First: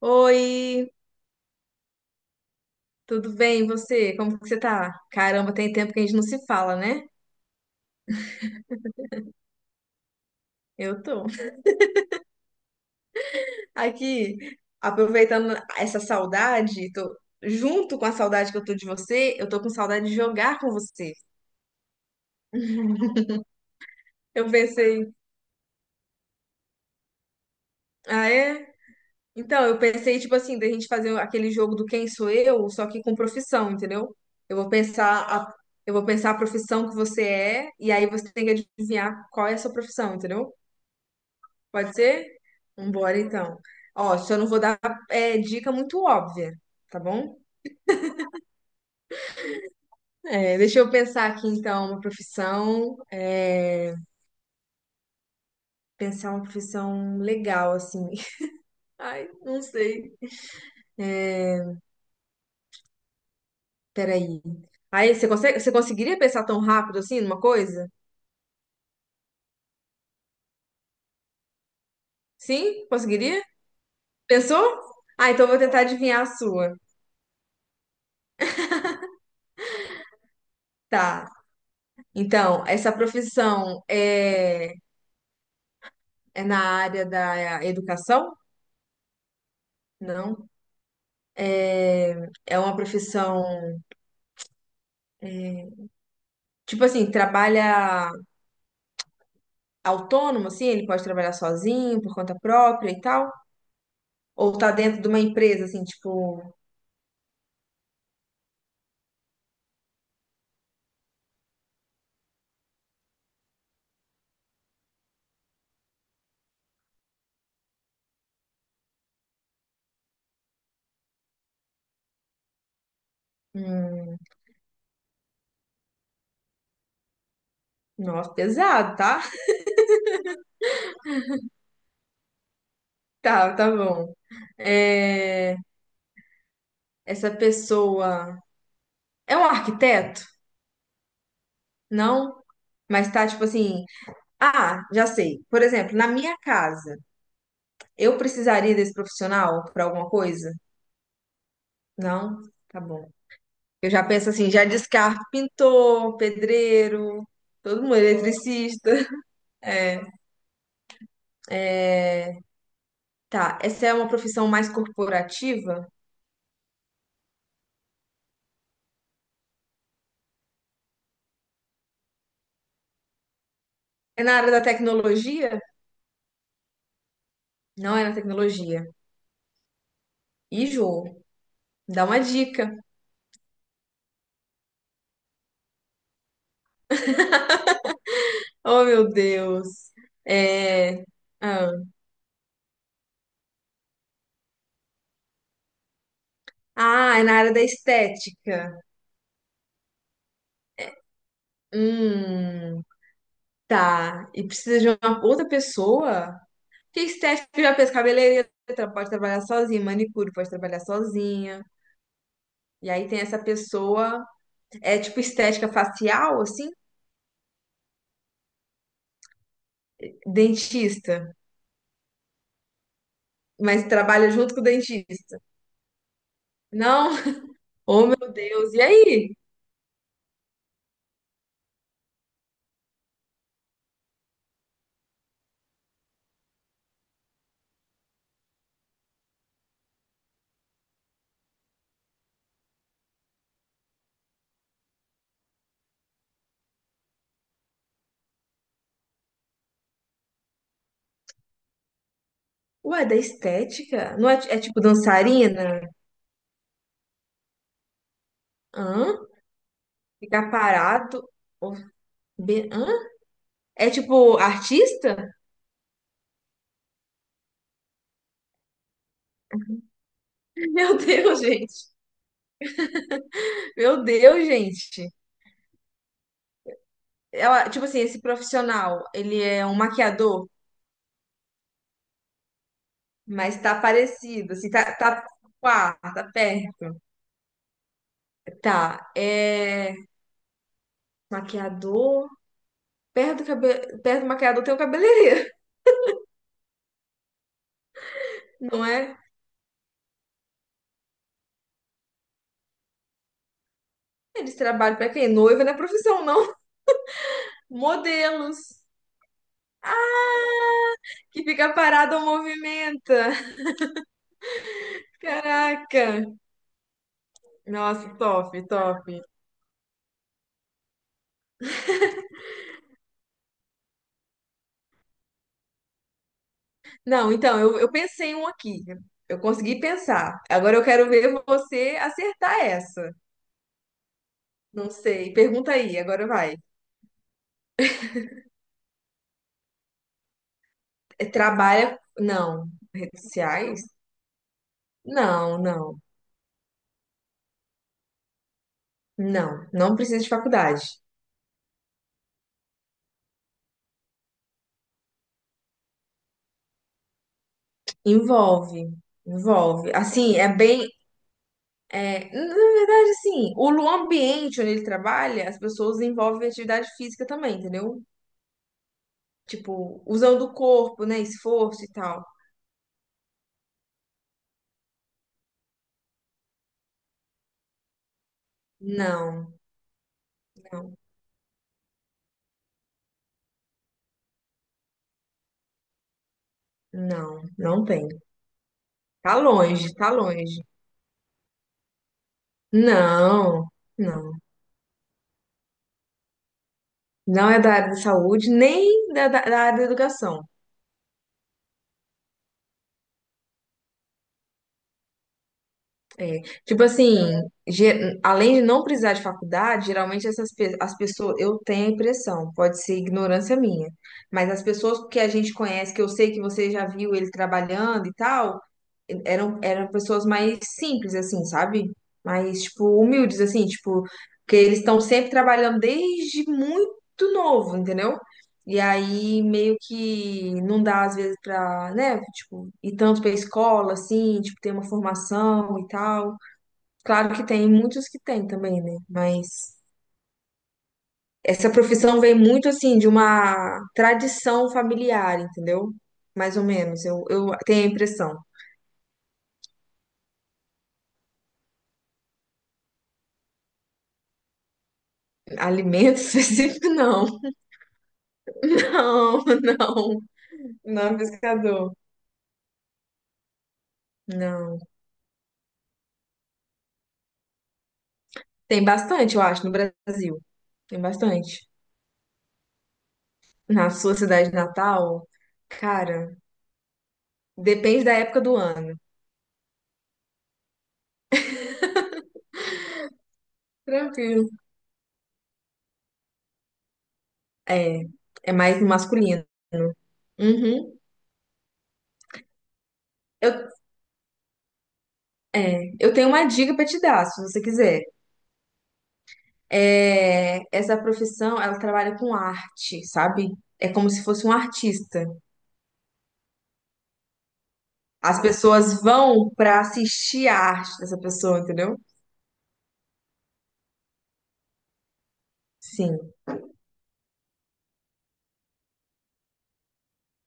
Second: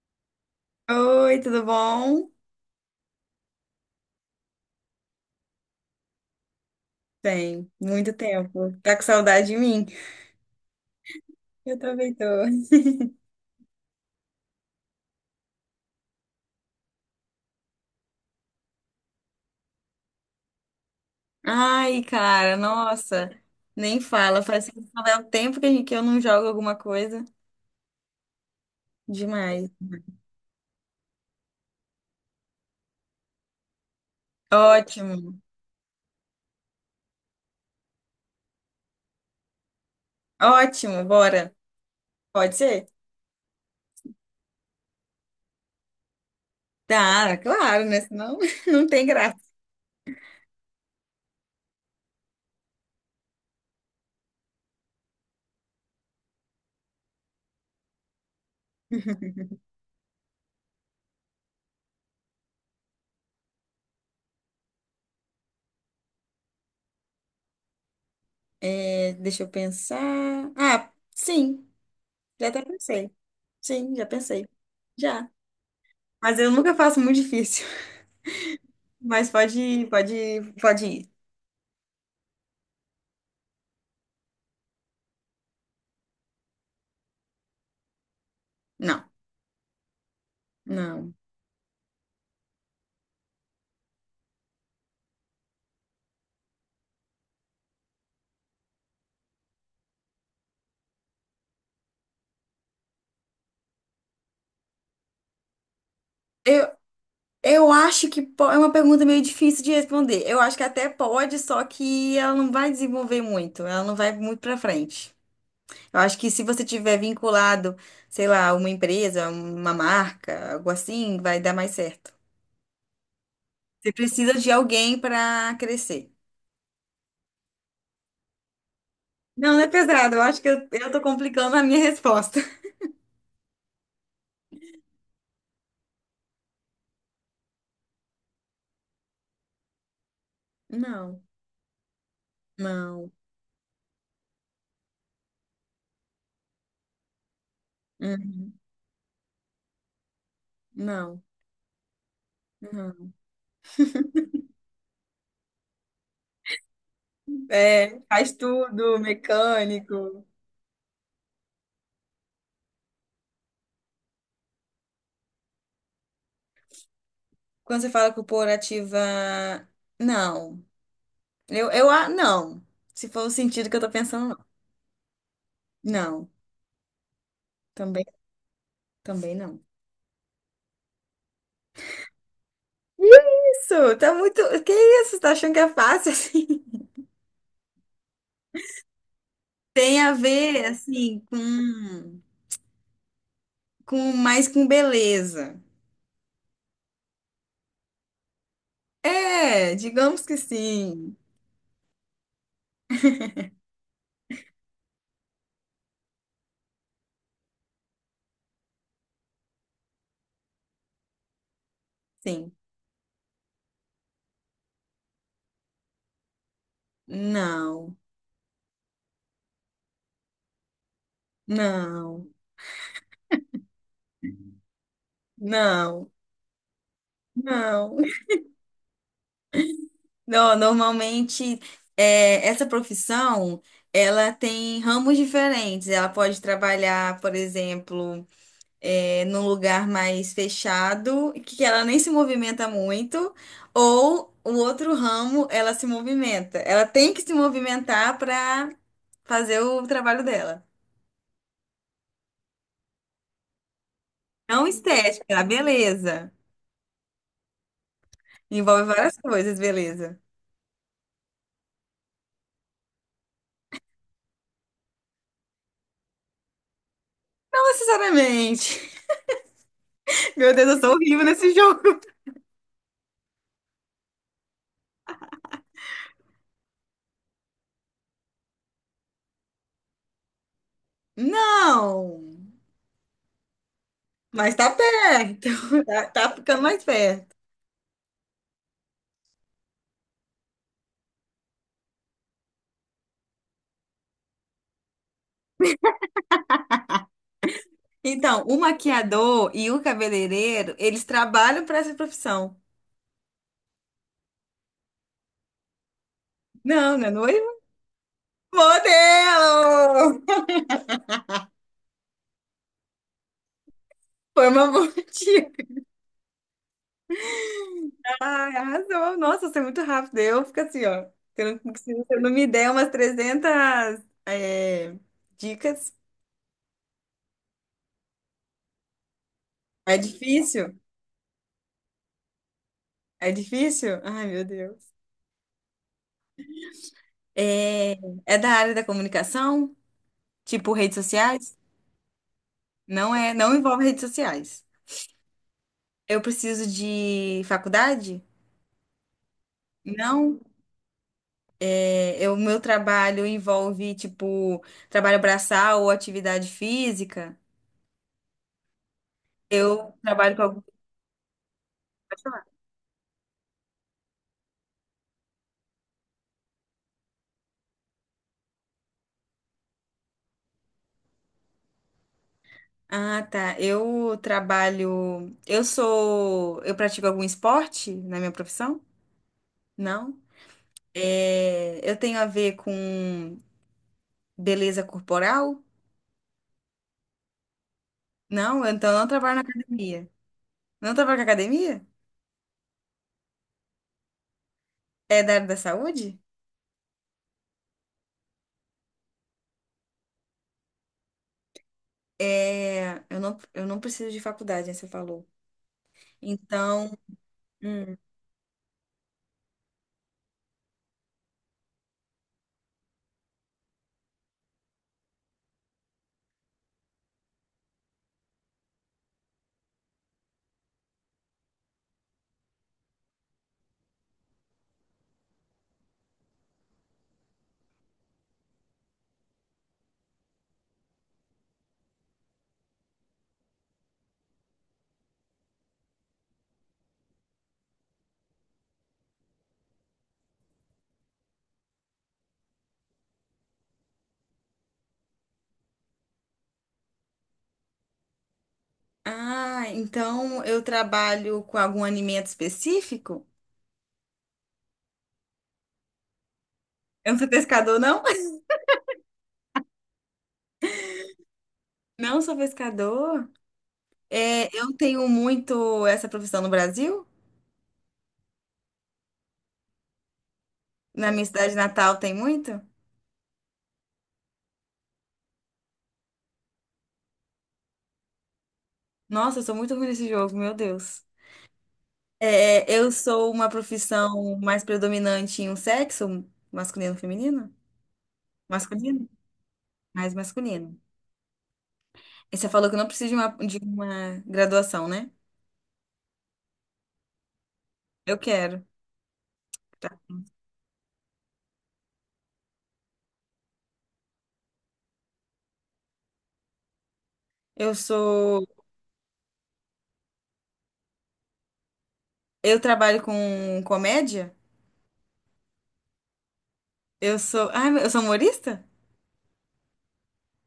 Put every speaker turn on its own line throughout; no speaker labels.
Oi,
Oi, tudo bom?
tudo bem? E você? Como que você tá? Caramba, tem tempo que a gente não se fala, né?
Bem, muito tempo. Tá com saudade de mim?
Eu tô
Eu também tô.
aqui aproveitando essa saudade, tô junto com a saudade que eu tô de você, eu tô com saudade de jogar com você.
Ai, cara, nossa, nem fala.
Eu
Parece que não
pensei,
é o tempo que a gente- que eu não jogo alguma coisa.
ah é? Então,
Demais.
eu pensei tipo assim, da gente fazer aquele jogo do Quem Sou Eu, só que com profissão, entendeu? Eu vou pensar
Ótimo,
a, eu vou pensar a profissão que você é e aí você tem que adivinhar qual é a sua profissão, entendeu?
ótimo, bora.
Pode ser?
Pode ser?
Vambora, então. Ó, só não vou dar dica muito óbvia, tá
Tá,
bom?
claro, né? Senão não tem graça.
Deixa eu pensar aqui, então, uma profissão. Pensar uma profissão legal, assim. Ai, não sei. É, Peraí. Aí, você consegue, você conseguiria pensar tão rápido assim numa coisa?
É, deixa eu pensar. Ah, sim, já até
Sim?
pensei.
Conseguiria?
Sim, já pensei.
Pensou?
Já.
Ah, então eu vou tentar adivinhar a
Mas eu nunca
sua.
faço muito difícil. Mas pode, pode, pode ir.
Tá. Então, essa profissão é na área da educação?
Não.
Não.
Não.
É, é uma profissão, hum, tipo assim, trabalha autônomo, assim, ele pode trabalhar sozinho, por conta própria e tal. Ou tá dentro de uma empresa, assim, tipo,
Eu, eu acho que é uma pergunta meio difícil de responder. Eu acho que até pode, só que ela não vai desenvolver muito, ela não vai muito para frente. Eu acho que se você tiver vinculado, sei lá, uma empresa, uma marca, algo assim, vai dar mais certo. Você
hum,
precisa de alguém para crescer.
nossa, pesado, tá?
Não, não é pesado. Eu acho que eu tô complicando a minha resposta.
Tá, tá bom. É, essa pessoa é um arquiteto?
Não,
Não,
não,
mas tá tipo assim, ah, já sei. Por exemplo, na minha casa, eu
uhum,
precisaria desse profissional para alguma coisa?
não,
Não, tá bom.
não.
Eu já penso assim, já descarto pintor, pedreiro, todo mundo,
É, faz tudo,
eletricista. É,
mecânico.
é, tá, essa é uma profissão mais corporativa?
Quando você fala corporativa, não. Não. Se for o sentido que eu tô
É na
pensando,
área da tecnologia?
não. Não.
Não é
Também,
na tecnologia.
também não.
E jogo, dá uma dica.
Isso, tá muito. Que isso? Tá achando que é fácil assim?
Oh, meu Deus.
Tem a ver,
É, ah,
com mais com beleza.
ah, é na área da estética.
É, digamos que sim.
Hum, tá. E precisa de uma outra pessoa? Que estética já pensa cabeleireira, tra- pode trabalhar sozinha, manicure pode trabalhar sozinha.
Sim.
E aí tem essa pessoa, é tipo estética facial, assim,
Não,
dentista,
não,
mas trabalha junto com o dentista.
não,
Não,
não.
oh meu Deus, e aí?
Não, normalmente essa profissão ela tem ramos diferentes. Ela pode trabalhar, por exemplo, num lugar mais fechado, que ela nem se movimenta muito, ou o outro ramo ela se movimenta. Ela tem que se movimentar para fazer o trabalho dela.
Ué, é da estética? Não é, é
Não
tipo
estética, a
dançarina?
beleza. Envolve
Hã?
várias coisas, beleza.
Ficar parado? Ou- Hã? É tipo artista?
Não necessariamente. Meu Deus, eu sou
Meu
horrível
Deus,
nesse
gente.
jogo.
Meu Deus, gente. Ela, tipo assim, esse profissional, ele é um maquiador,
Não!
mas tá parecido,
Mas tá
assim,
perto,
pá, tá
tá ficando mais
perto.
perto.
Tá, é. Maquiador. Perto do, cabe... Perto do maquiador tem o cabeleireiro,
Então, o
não é?
maquiador e o cabeleireiro, eles trabalham para essa profissão.
Eles trabalham pra quem? Noiva não é profissão, não.
Não, não é noivo?
Modelos.
Modelo!
Ah, que fica parado ou movimenta.
Foi uma boa dica.
Caraca. Nossa, top,
Ai,
top.
arrasou. Nossa, você é muito rápido. Eu fico assim, ó. Se eu não me der umas 300 dicas,
Não, então, eu pensei em um aqui. Eu consegui
é
pensar. Agora
difícil.
eu quero ver você acertar essa.
É difícil? Ai, meu
Não
Deus.
sei. Pergunta aí, agora vai.
É, é da área da comunicação? Tipo redes sociais?
Trabalha. Não.
Não
Redes
é, não
sociais?
envolve redes sociais.
Não, não.
Eu preciso de faculdade?
Não. Não precisa de
Não?
faculdade.
É, o meu trabalho envolve, tipo, trabalho braçal ou atividade física.
Envolve. Envolve.
Eu
Assim,
trabalho com
é
algum.
bem.
Pode falar.
Na verdade, assim, o lu- ambiente onde ele trabalha, as pessoas envolvem atividade física também, entendeu? Tipo, usando o corpo, né? Esforço e tal.
Ah, tá. Eu trabalho. Eu sou. Eu pratico algum esporte na minha profissão?
Não,
Não.
não,
É, eu tenho a ver com beleza corporal?
não, não tem.
Não, então eu não trabalho
Tá
na
longe,
academia.
tá longe.
Não trabalho na academia?
Não, não.
É da área da saúde?
Não é da área da saúde, nem da área da educação.
É, eu não preciso de faculdade, né, você falou.
É, tipo
Então,
assim,
hum,
ge- além de não precisar de faculdade, geralmente as pessoas, eu tenho a impressão, pode ser ignorância minha, mas as pessoas que a gente conhece, que eu sei que você já viu ele trabalhando e tal, eram pessoas mais simples, assim, sabe? Mais, tipo, humildes, assim, tipo, que eles estão sempre trabalhando desde muito novo, entendeu? E aí, meio que não dá, às vezes, pra, né, tipo, ir tanto pra escola, assim, tipo, ter uma formação e tal. Claro que tem muitos que tem também, né? Mas essa profissão vem muito assim de uma tradição familiar, entendeu? Mais ou menos, eu tenho a impressão.
ah, então eu trabalho com algum alimento específico?
Alimento específico,
Eu não sou
não.
pescador, não?
Não, não. Não é pescador.
Não sou pescador. É, eu
Não.
tenho muito essa profissão no Brasil.
Tem bastante, eu acho, no Brasil. Tem
Na minha cidade
bastante.
natal tem muito.
Na sua cidade natal, cara, depende da época do ano.
Nossa, eu sou muito ruim nesse jogo, meu Deus. É, eu sou uma profissão
Tranquilo.
mais predominante em um sexo, masculino, feminino?
É, é mais
Masculino?
masculino.
Mais masculino.
Uhum.
E você falou que eu não preciso de
Eu,
uma graduação, né?
eu tenho uma dica pra te dar, se você quiser.
Eu quero. Tá?
É, essa profissão, ela trabalha com arte, sabe? É como se fosse um artista.
Eu
As
sou.
pessoas vão para assistir a arte dessa pessoa, entendeu?
Eu trabalho com comédia.
Sim.
Eu sou. Ai, eu sou humorista?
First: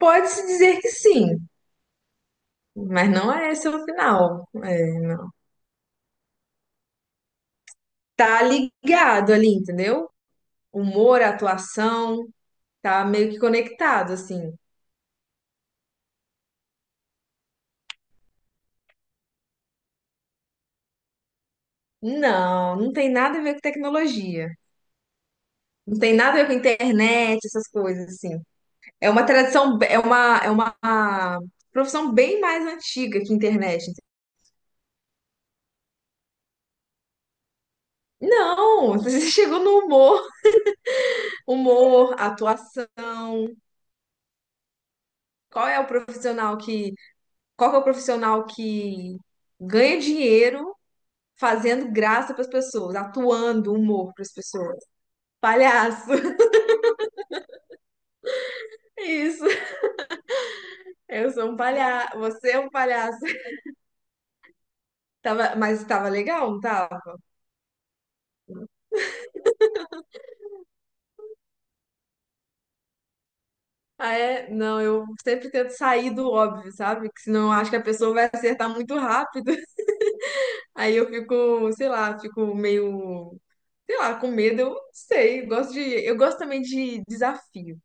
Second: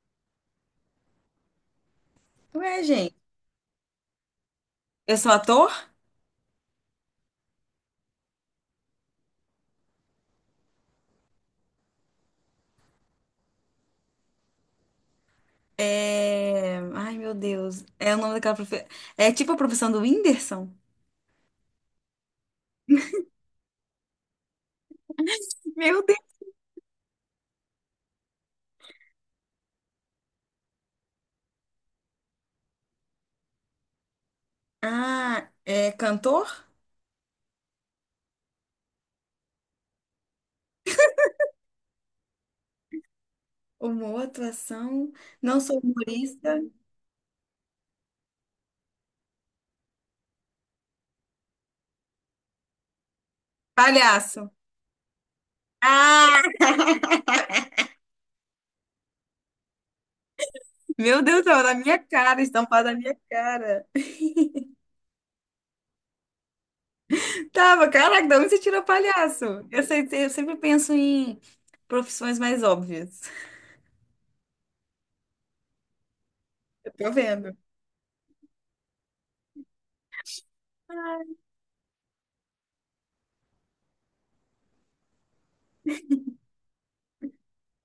Pode-se dizer que sim,
Ué,
mas
gente.
não é esse o final. É,
Eu
não.
sou ator?
Tá ligado ali, entendeu? Humor, atuação, tá meio que conectado, assim.
É... Ai, meu Deus. É o nome daquela profissão. É tipo a profissão do Whindersson?
Não, não tem nada a ver com tecnologia. Não
Meu
tem
Deus.
nada a ver com internet, essas coisas, assim. É uma tradição, é uma profissão bem mais antiga que internet.
Ah, é cantor?
Não, você chegou no humor, humor, atuação.
Humor, atuação. Não
Qual é
sou
o profissional
humorista.
que, qual que é o profissional que ganha dinheiro fazendo graça para as pessoas, atuando humor para as
Palhaço.
pessoas? Palhaço.
Ah,
Isso.
meu
Eu
Deus,
sou um
tava na minha
palhaço,
cara,
você é um
estampado na minha
palhaço.
cara.
Tava, mas tava legal, não tava?
Tava, caraca, de onde você tirou palhaço? Eu sei, eu sempre penso em profissões mais óbvias.
Ah, é? Não, eu sempre tento sair do óbvio,
Eu
sabe?
tô
Que senão eu
vendo.
acho que a pessoa vai acertar muito rápido. Aí eu fico, sei lá, com medo, eu não sei. Eu gosto também de desafio.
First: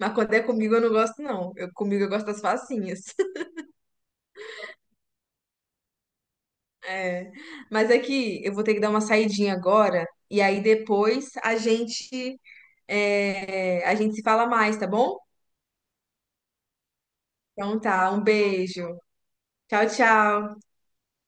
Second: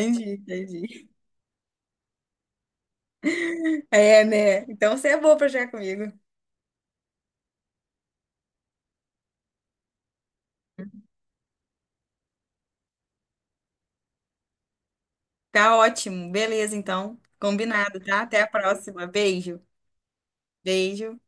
Mas quando é comigo eu não
entendi.
gosto, não. Eu, comigo eu gosto das facinhas.
É, né? Então você é boa pra jogar comigo.
É. Mas é que eu vou ter que dar uma saidinha agora. E aí depois a gente, é, a gente se fala mais, tá bom?
Tá ótimo. Beleza, então.
Então
Combinado,
tá,
tá?
um
Até a
beijo.
próxima. Beijo.
Tchau, tchau.
Beijo.